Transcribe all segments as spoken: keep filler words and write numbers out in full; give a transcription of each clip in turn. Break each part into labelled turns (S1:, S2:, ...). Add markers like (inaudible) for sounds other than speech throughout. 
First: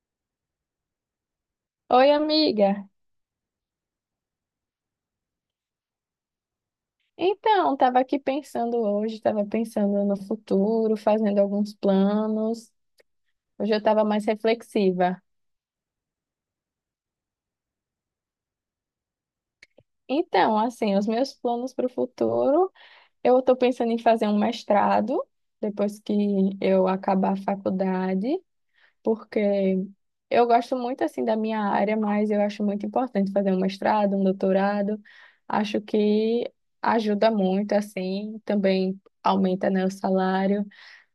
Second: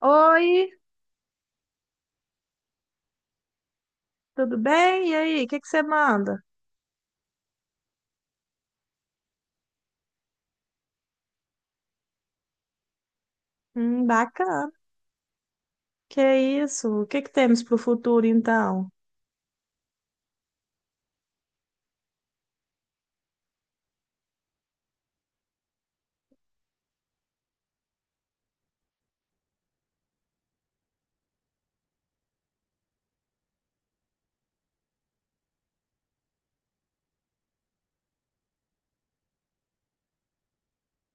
S1: Oi,
S2: Oi, amiga.
S1: tudo bem? E aí, o que que você manda?
S2: Então, estava aqui pensando hoje, estava pensando no futuro, fazendo alguns planos. Hoje eu estava
S1: Hum,
S2: mais
S1: bacana.
S2: reflexiva.
S1: Que isso? O que que temos para o futuro, então?
S2: Então, assim, os meus planos para o futuro, eu estou pensando em fazer um mestrado depois que eu acabar a faculdade. Porque eu gosto muito assim da minha área, mas eu acho muito importante fazer um mestrado, um doutorado. Acho que ajuda muito assim, também aumenta, né, o salário.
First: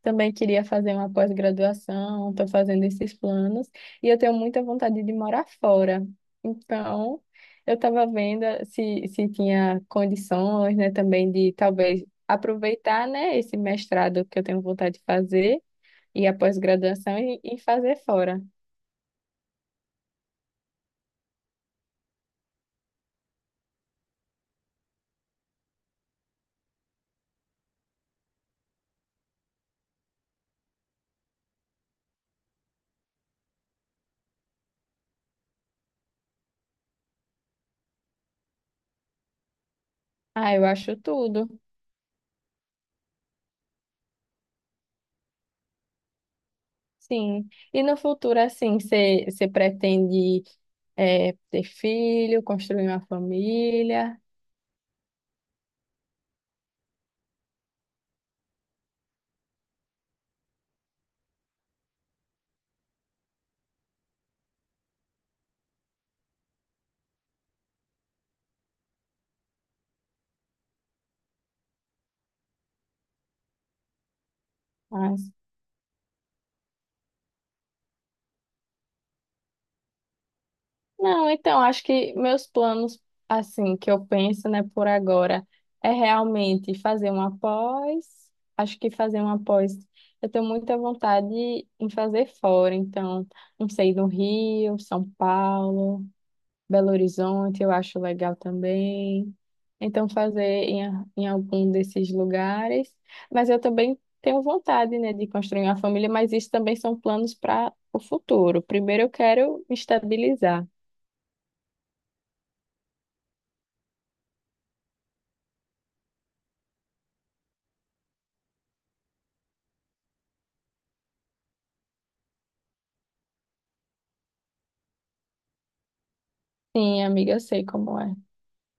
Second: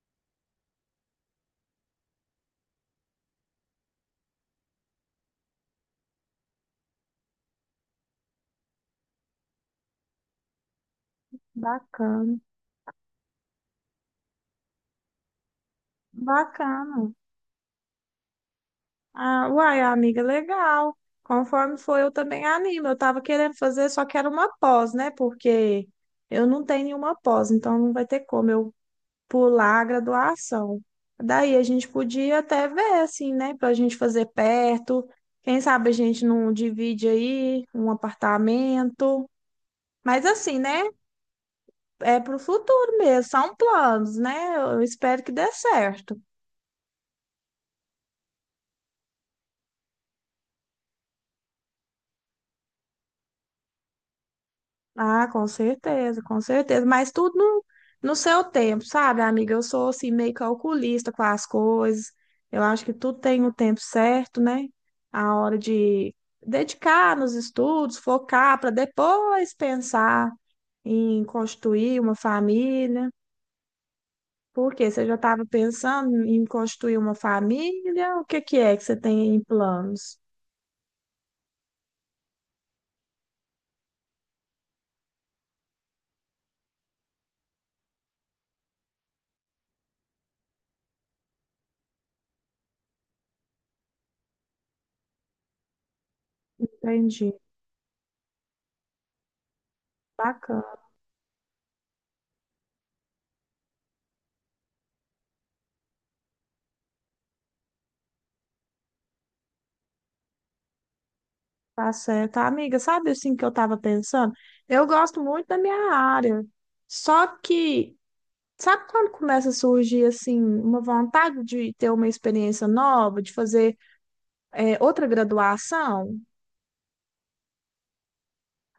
S2: Também queria fazer uma pós-graduação, estou fazendo esses planos e eu tenho muita vontade de morar fora. Então, eu estava vendo eh, se, se tinha condições, né, também de talvez
S1: Bacana,
S2: aproveitar, né, esse mestrado que eu tenho vontade de fazer e a
S1: bacana.
S2: pós-graduação e, e fazer fora.
S1: Ah, uai, amiga, legal. Conforme foi, eu também animo. Eu estava querendo fazer, só que era uma pós, né? Porque eu não tenho nenhuma pós, então não vai ter como eu pular a graduação. Daí a gente podia até ver, assim, né? Para a gente fazer perto. Quem sabe a gente não divide aí um apartamento. Mas
S2: Ah,
S1: assim,
S2: eu
S1: né?
S2: acho tudo.
S1: É pro futuro mesmo, são planos, né? Eu espero que dê certo.
S2: Sim. E no futuro, assim, você você pretende é, ter filho, construir uma família?
S1: Ah, com certeza, com certeza. Mas tudo no, no seu tempo, sabe, amiga? Eu sou assim, meio calculista com as coisas. Eu acho que tudo tem o tempo certo, né? A hora de dedicar nos estudos, focar para depois pensar em constituir uma família. Por quê? Você já
S2: Mas...
S1: estava pensando em constituir uma família? O que que é que você tem em planos?
S2: Não, então, acho que meus planos, assim, que eu penso, né, por agora, é realmente fazer uma pós. Acho que fazer uma pós, eu tenho muita vontade em fazer fora. Então, não sei, no Rio, São Paulo. Belo
S1: Entendi.
S2: Horizonte, eu acho legal também. Então, fazer
S1: Bacana,
S2: em, a- em algum desses lugares. Mas eu também tenho vontade, né, de construir uma família, mas isso também são planos para o futuro. Primeiro, eu quero me estabilizar.
S1: tá certo. Amiga, sabe assim que eu tava pensando? Eu gosto muito da minha área. Só que, sabe quando começa a surgir assim uma vontade de ter uma experiência nova, de fazer é, outra graduação?
S2: Sim, amiga, eu sei como é.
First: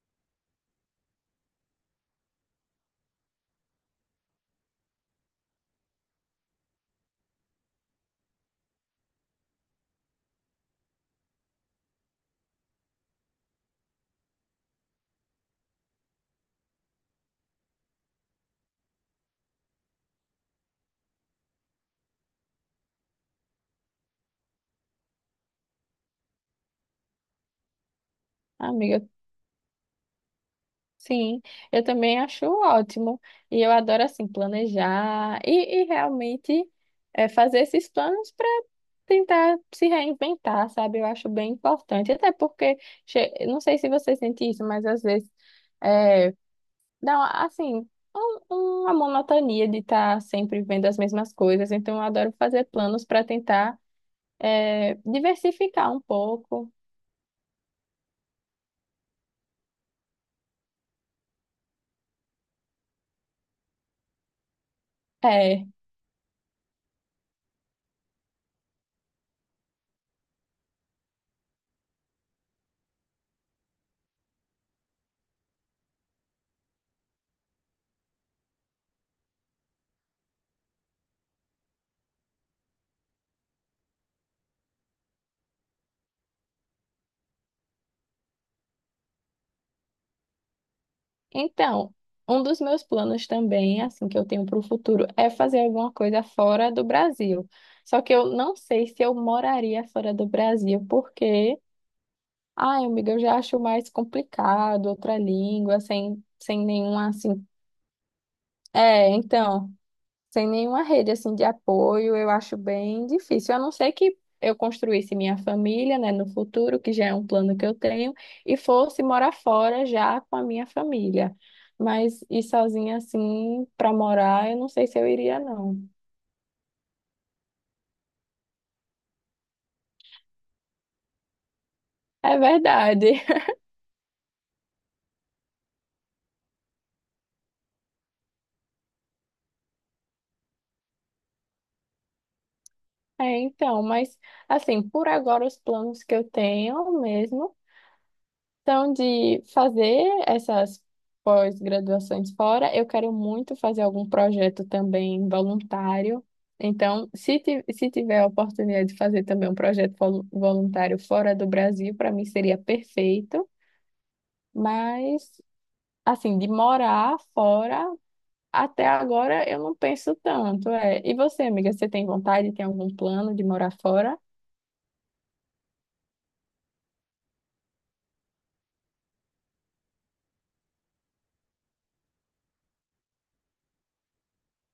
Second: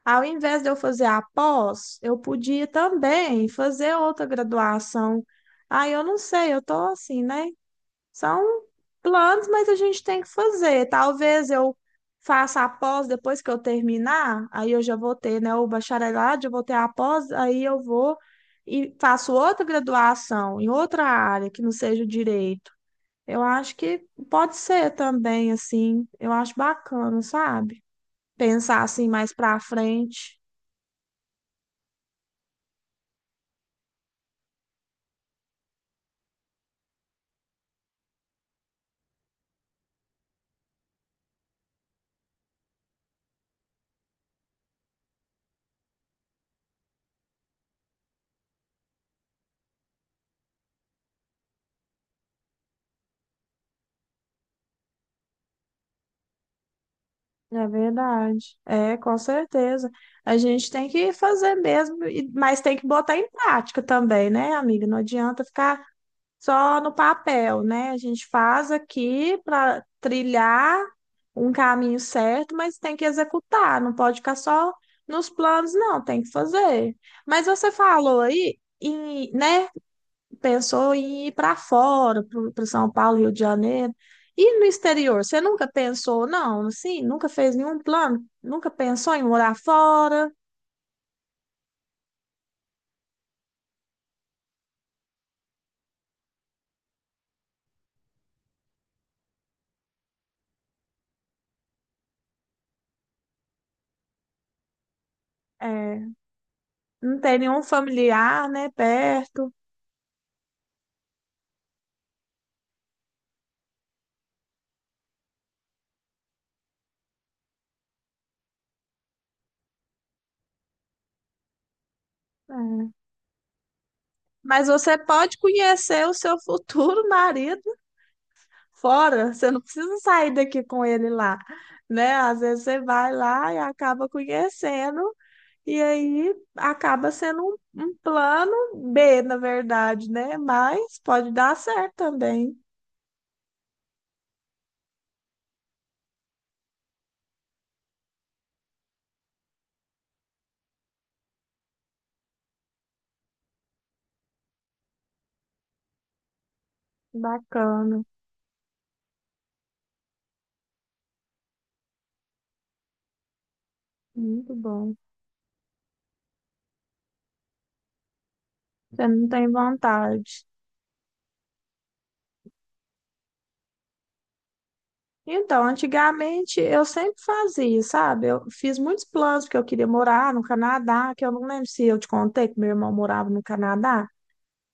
S1: Ao invés de eu fazer a pós, eu podia também fazer outra graduação. Aí eu não sei, eu tô assim, né? São planos, mas a gente tem que fazer. Talvez eu faça a pós depois que eu terminar, aí eu já vou ter, né, o bacharelado, já vou ter a pós, aí eu vou e faço outra graduação em outra área que não seja o direito. Eu acho que pode ser também assim. Eu acho bacana, sabe? Pensar
S2: Amiga,
S1: assim mais pra frente.
S2: sim, eu também acho ótimo. E eu adoro, assim, planejar e, e realmente é, fazer esses planos para tentar se reinventar, sabe? Eu acho bem importante. Até porque, che- não sei se você sente isso, mas às vezes é, dá, uma- assim, um- uma monotonia de estar sempre vendo as mesmas coisas. Então, eu adoro fazer planos para tentar é, diversificar um pouco.
S1: É verdade. É, com certeza. A gente tem que fazer mesmo, e- mas tem que botar em prática também, né, amiga? Não adianta
S2: É.
S1: ficar só no papel, né? A gente faz aqui para trilhar um caminho certo, mas tem que executar, não pode ficar só nos planos, não, tem que fazer. Mas você falou aí, em, né? Pensou em ir para fora, para São Paulo, Rio de Janeiro. E no exterior, você nunca pensou, não, assim, nunca fez nenhum plano, nunca pensou em morar fora,
S2: Então, um dos meus planos também, assim, que eu tenho para o futuro, é fazer alguma coisa fora do Brasil. Só que eu não sei se eu moraria fora do Brasil, porque, ai, amiga, eu já acho mais complicado outra língua,
S1: é,
S2: sem, sem nenhuma,
S1: não tem
S2: assim.
S1: nenhum familiar, né,
S2: É,
S1: perto.
S2: então. Sem nenhuma rede assim de apoio, eu acho bem difícil. A não ser que eu construísse minha família, né, no futuro, que já é um plano que eu tenho, e fosse morar fora já com a minha família. Mas ir
S1: É.
S2: sozinha assim para morar, eu
S1: Mas
S2: não sei
S1: você
S2: se eu
S1: pode
S2: iria, não.
S1: conhecer o seu futuro marido fora, você não precisa sair daqui com ele lá, né?
S2: É
S1: Às vezes você vai
S2: verdade.
S1: lá
S2: (laughs)
S1: e acaba conhecendo. E aí acaba sendo um, um plano B, na verdade, né? Mas pode dar certo também.
S2: É, então, mas assim, por agora os planos que eu tenho mesmo. Então, de fazer essas pós-graduações fora, eu quero muito fazer algum projeto também voluntário. Então, se, ti- se
S1: Bacana,
S2: tiver a oportunidade de fazer também um projeto volu- voluntário fora do Brasil, para mim seria perfeito.
S1: muito bom.
S2: Mas, assim, de morar fora, até
S1: Você não
S2: agora
S1: tem
S2: eu não penso
S1: vontade.
S2: tanto. É. E você, amiga, você tem vontade, tem algum plano de morar fora?
S1: Então, antigamente eu sempre fazia, sabe? Eu fiz muitos planos porque eu queria morar no Canadá, que eu não lembro se eu te contei que meu irmão morava no Canadá.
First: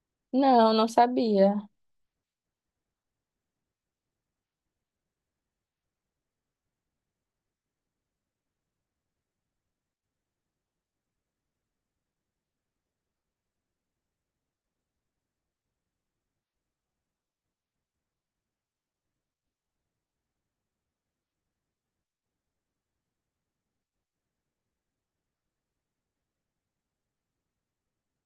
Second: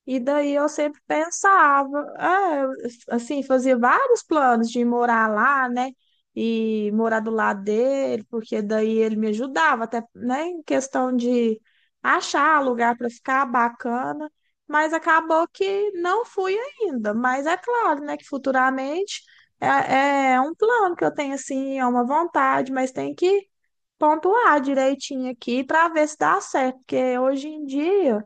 S1: E daí eu
S2: Não, não
S1: sempre
S2: sabia.
S1: pensava, ah, assim, fazia vários planos de morar lá, né? E morar do lado dele, porque daí ele me ajudava, até, né, em questão de achar lugar para ficar bacana, mas acabou que não fui ainda. Mas é claro, né, que futuramente é, é um plano que eu tenho, assim, é uma vontade, mas tem que pontuar direitinho aqui para ver se dá certo, porque hoje em dia.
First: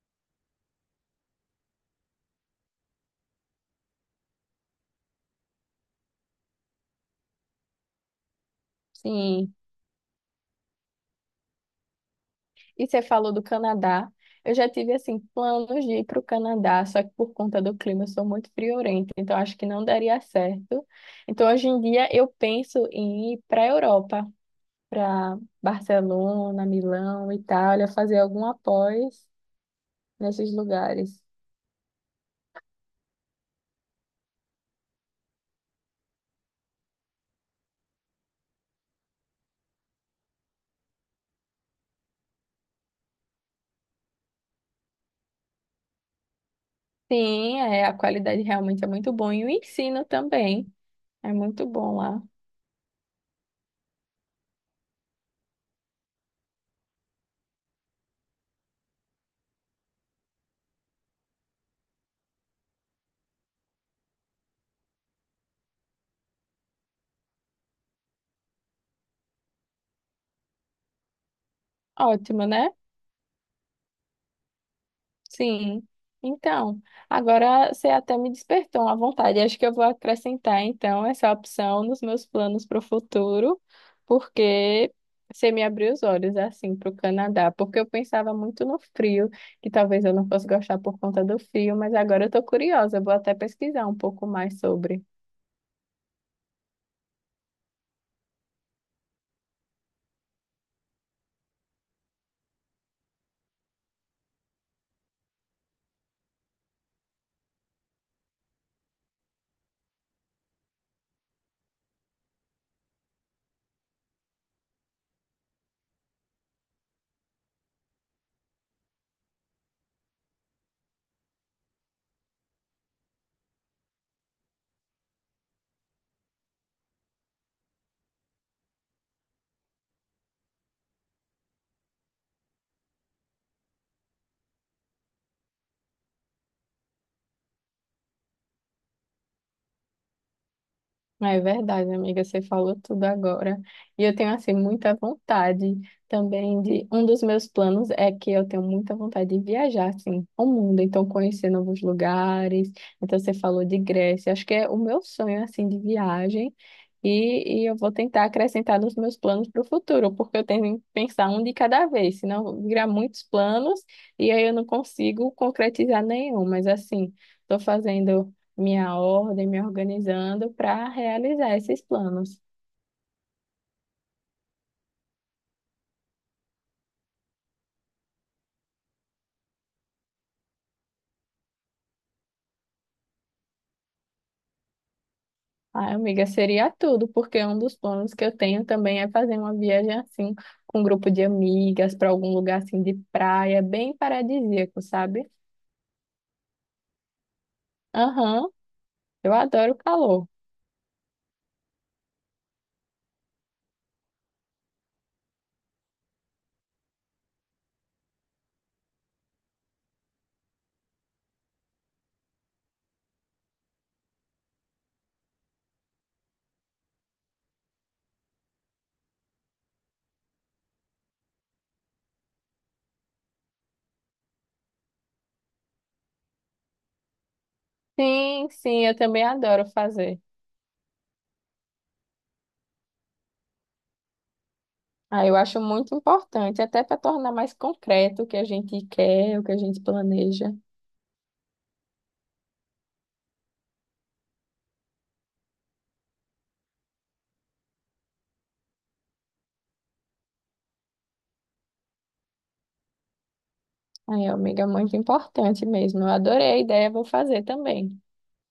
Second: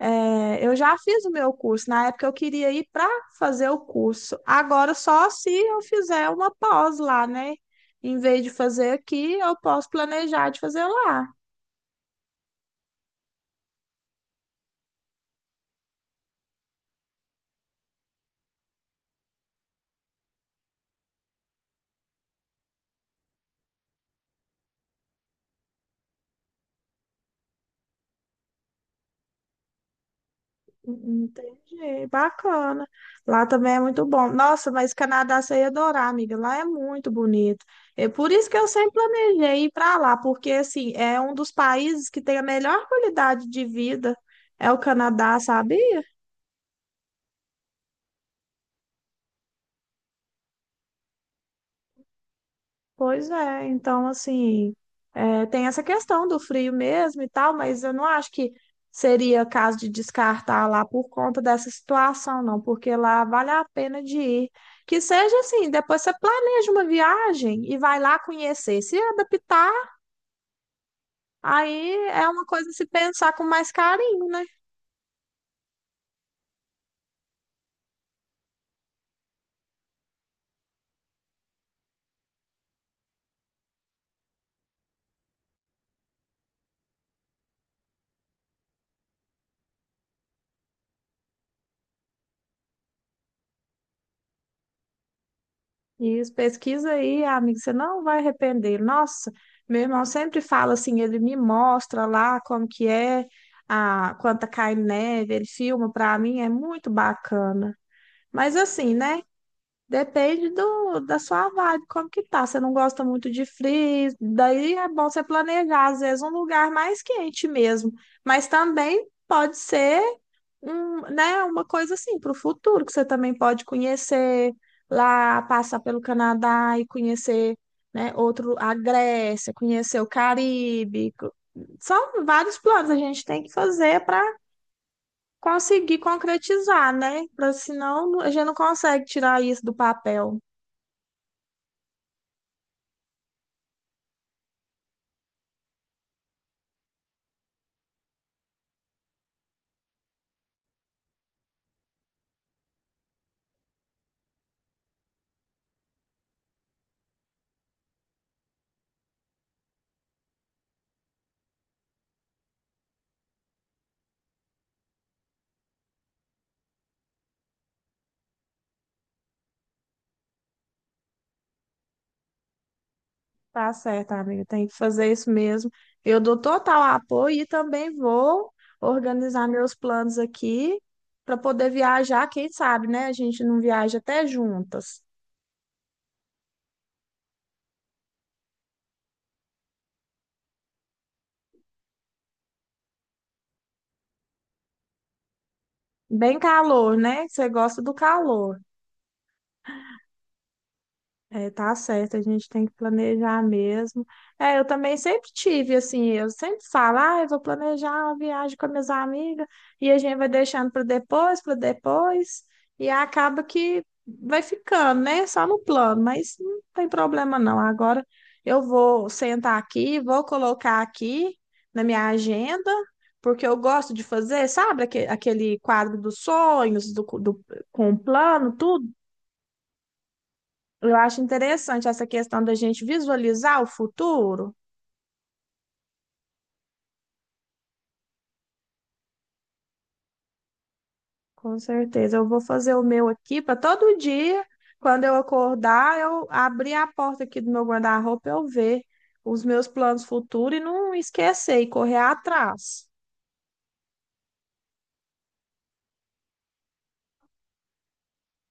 S1: É, eu já fiz o meu curso. Na época eu queria ir para fazer o curso. Agora, só se eu fizer uma pós lá, né? Em vez de fazer aqui,
S2: Sim.
S1: eu posso planejar de fazer lá.
S2: E você falou do Canadá. Eu já tive, assim, planos de ir para o Canadá, só que por conta do clima eu sou muito friorenta, então acho que não daria certo. Então, hoje em dia, eu penso em ir para a Europa, para Barcelona, Milão, Itália, fazer algum após nesses lugares.
S1: Entendi, bacana. Lá também é muito bom. Nossa, mas Canadá você ia adorar, amiga. Lá é muito bonito. É por isso que eu sempre planejei ir para lá, porque assim, é um dos países que tem a melhor qualidade de vida. É o Canadá, sabia?
S2: Sim, é, a qualidade realmente é muito boa e o ensino também é muito bom lá.
S1: Pois é, então assim, é, tem essa questão do frio mesmo e tal, mas eu não acho que seria caso de descartar lá por conta dessa situação, não, porque lá vale a pena de ir. Que seja assim, depois você planeja uma viagem e vai lá conhecer. Se adaptar, aí é uma
S2: Ótimo,
S1: coisa a
S2: né?
S1: se pensar com mais carinho, né?
S2: Sim. Então, agora você até me despertou uma vontade. Acho que eu vou acrescentar, então, essa opção nos meus planos para o futuro, porque você me abriu os olhos, assim, para o Canadá. Porque eu pensava muito no frio, que talvez eu não fosse gostar por conta do frio, mas agora eu estou curiosa. Eu vou até pesquisar um pouco mais sobre.
S1: Isso, pesquisa aí, amigo, você não vai arrepender. Nossa, meu irmão sempre fala assim, ele me mostra lá como que é, a, quando tá caindo neve, ele filma pra mim, é muito bacana. Mas assim, né, depende do, da sua vibe, como que tá. Você não gosta muito de frio, daí é bom você planejar, às vezes, um lugar mais quente mesmo. Mas também pode ser um, né, uma coisa assim para o futuro, que você também pode conhecer lá, passar pelo Canadá e conhecer, né, outro, a Grécia, conhecer o Caribe. Co- São vários planos a gente tem que fazer para conseguir concretizar, né? Para senão a gente não consegue tirar isso do papel.
S2: É verdade, amiga, você falou tudo agora. E eu tenho, assim, muita vontade também de... Um dos meus planos é que eu tenho muita vontade de viajar, assim, ao mundo. Então, conhecer novos lugares. Então, você falou de Grécia. Acho que é o meu sonho, assim, de viagem. E, e eu vou tentar acrescentar nos meus planos para o futuro, porque eu tenho que pensar um de cada vez, senão eu virar muitos planos e aí eu não consigo concretizar nenhum. Mas, assim, estou fazendo minha ordem, me organizando para realizar esses planos.
S1: Tá certo, amiga. Tem que fazer isso mesmo. Eu dou total apoio e também vou organizar meus planos aqui para poder viajar. Quem sabe, né? A gente não viaja até juntas.
S2: Ai, amiga, seria tudo, porque um dos planos que eu tenho também é fazer uma viagem assim, com um grupo de amigas, para algum lugar assim de praia, bem paradisíaco, sabe?
S1: Bem calor, né? Você gosta do
S2: Aham,
S1: calor.
S2: eu adoro calor.
S1: É, tá certo, a gente tem que planejar mesmo. É, eu também sempre tive, assim, eu sempre falo, ah, eu vou planejar uma viagem com as minhas amigas, e a gente vai deixando para depois, para depois, e acaba que vai ficando, né? Só no plano, mas não tem problema não. Agora eu vou sentar aqui, vou colocar aqui na minha agenda, porque eu gosto de fazer, sabe, aque- aquele quadro dos sonhos, do, do, com o
S2: Sim,
S1: plano,
S2: sim,
S1: tudo.
S2: eu também adoro fazer.
S1: Eu acho interessante essa questão da gente visualizar o futuro.
S2: Ah, eu acho muito importante, até para tornar mais concreto o que a gente quer, o que a gente planeja.
S1: Com certeza, eu vou fazer o meu aqui para todo dia, quando eu acordar, eu abrir a porta aqui do meu guarda-roupa, eu ver os meus planos futuros e não esquecer e correr atrás.
S2: Ai, amiga, é muito importante mesmo. Eu adorei a ideia, vou fazer também.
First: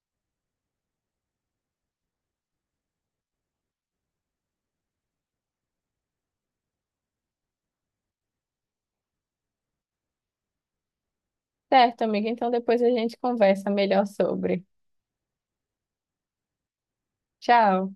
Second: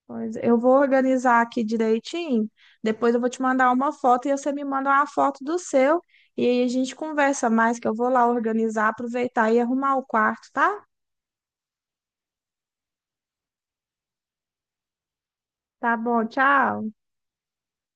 S1: Pois eu vou organizar aqui direitinho, depois eu vou te mandar uma foto e você me manda uma foto do seu e aí a gente conversa mais, que eu vou lá organizar, aproveitar e arrumar o quarto, tá?
S2: Certo, amiga. Então depois a gente conversa melhor sobre.
S1: Tá bom, tchau.
S2: Tchau.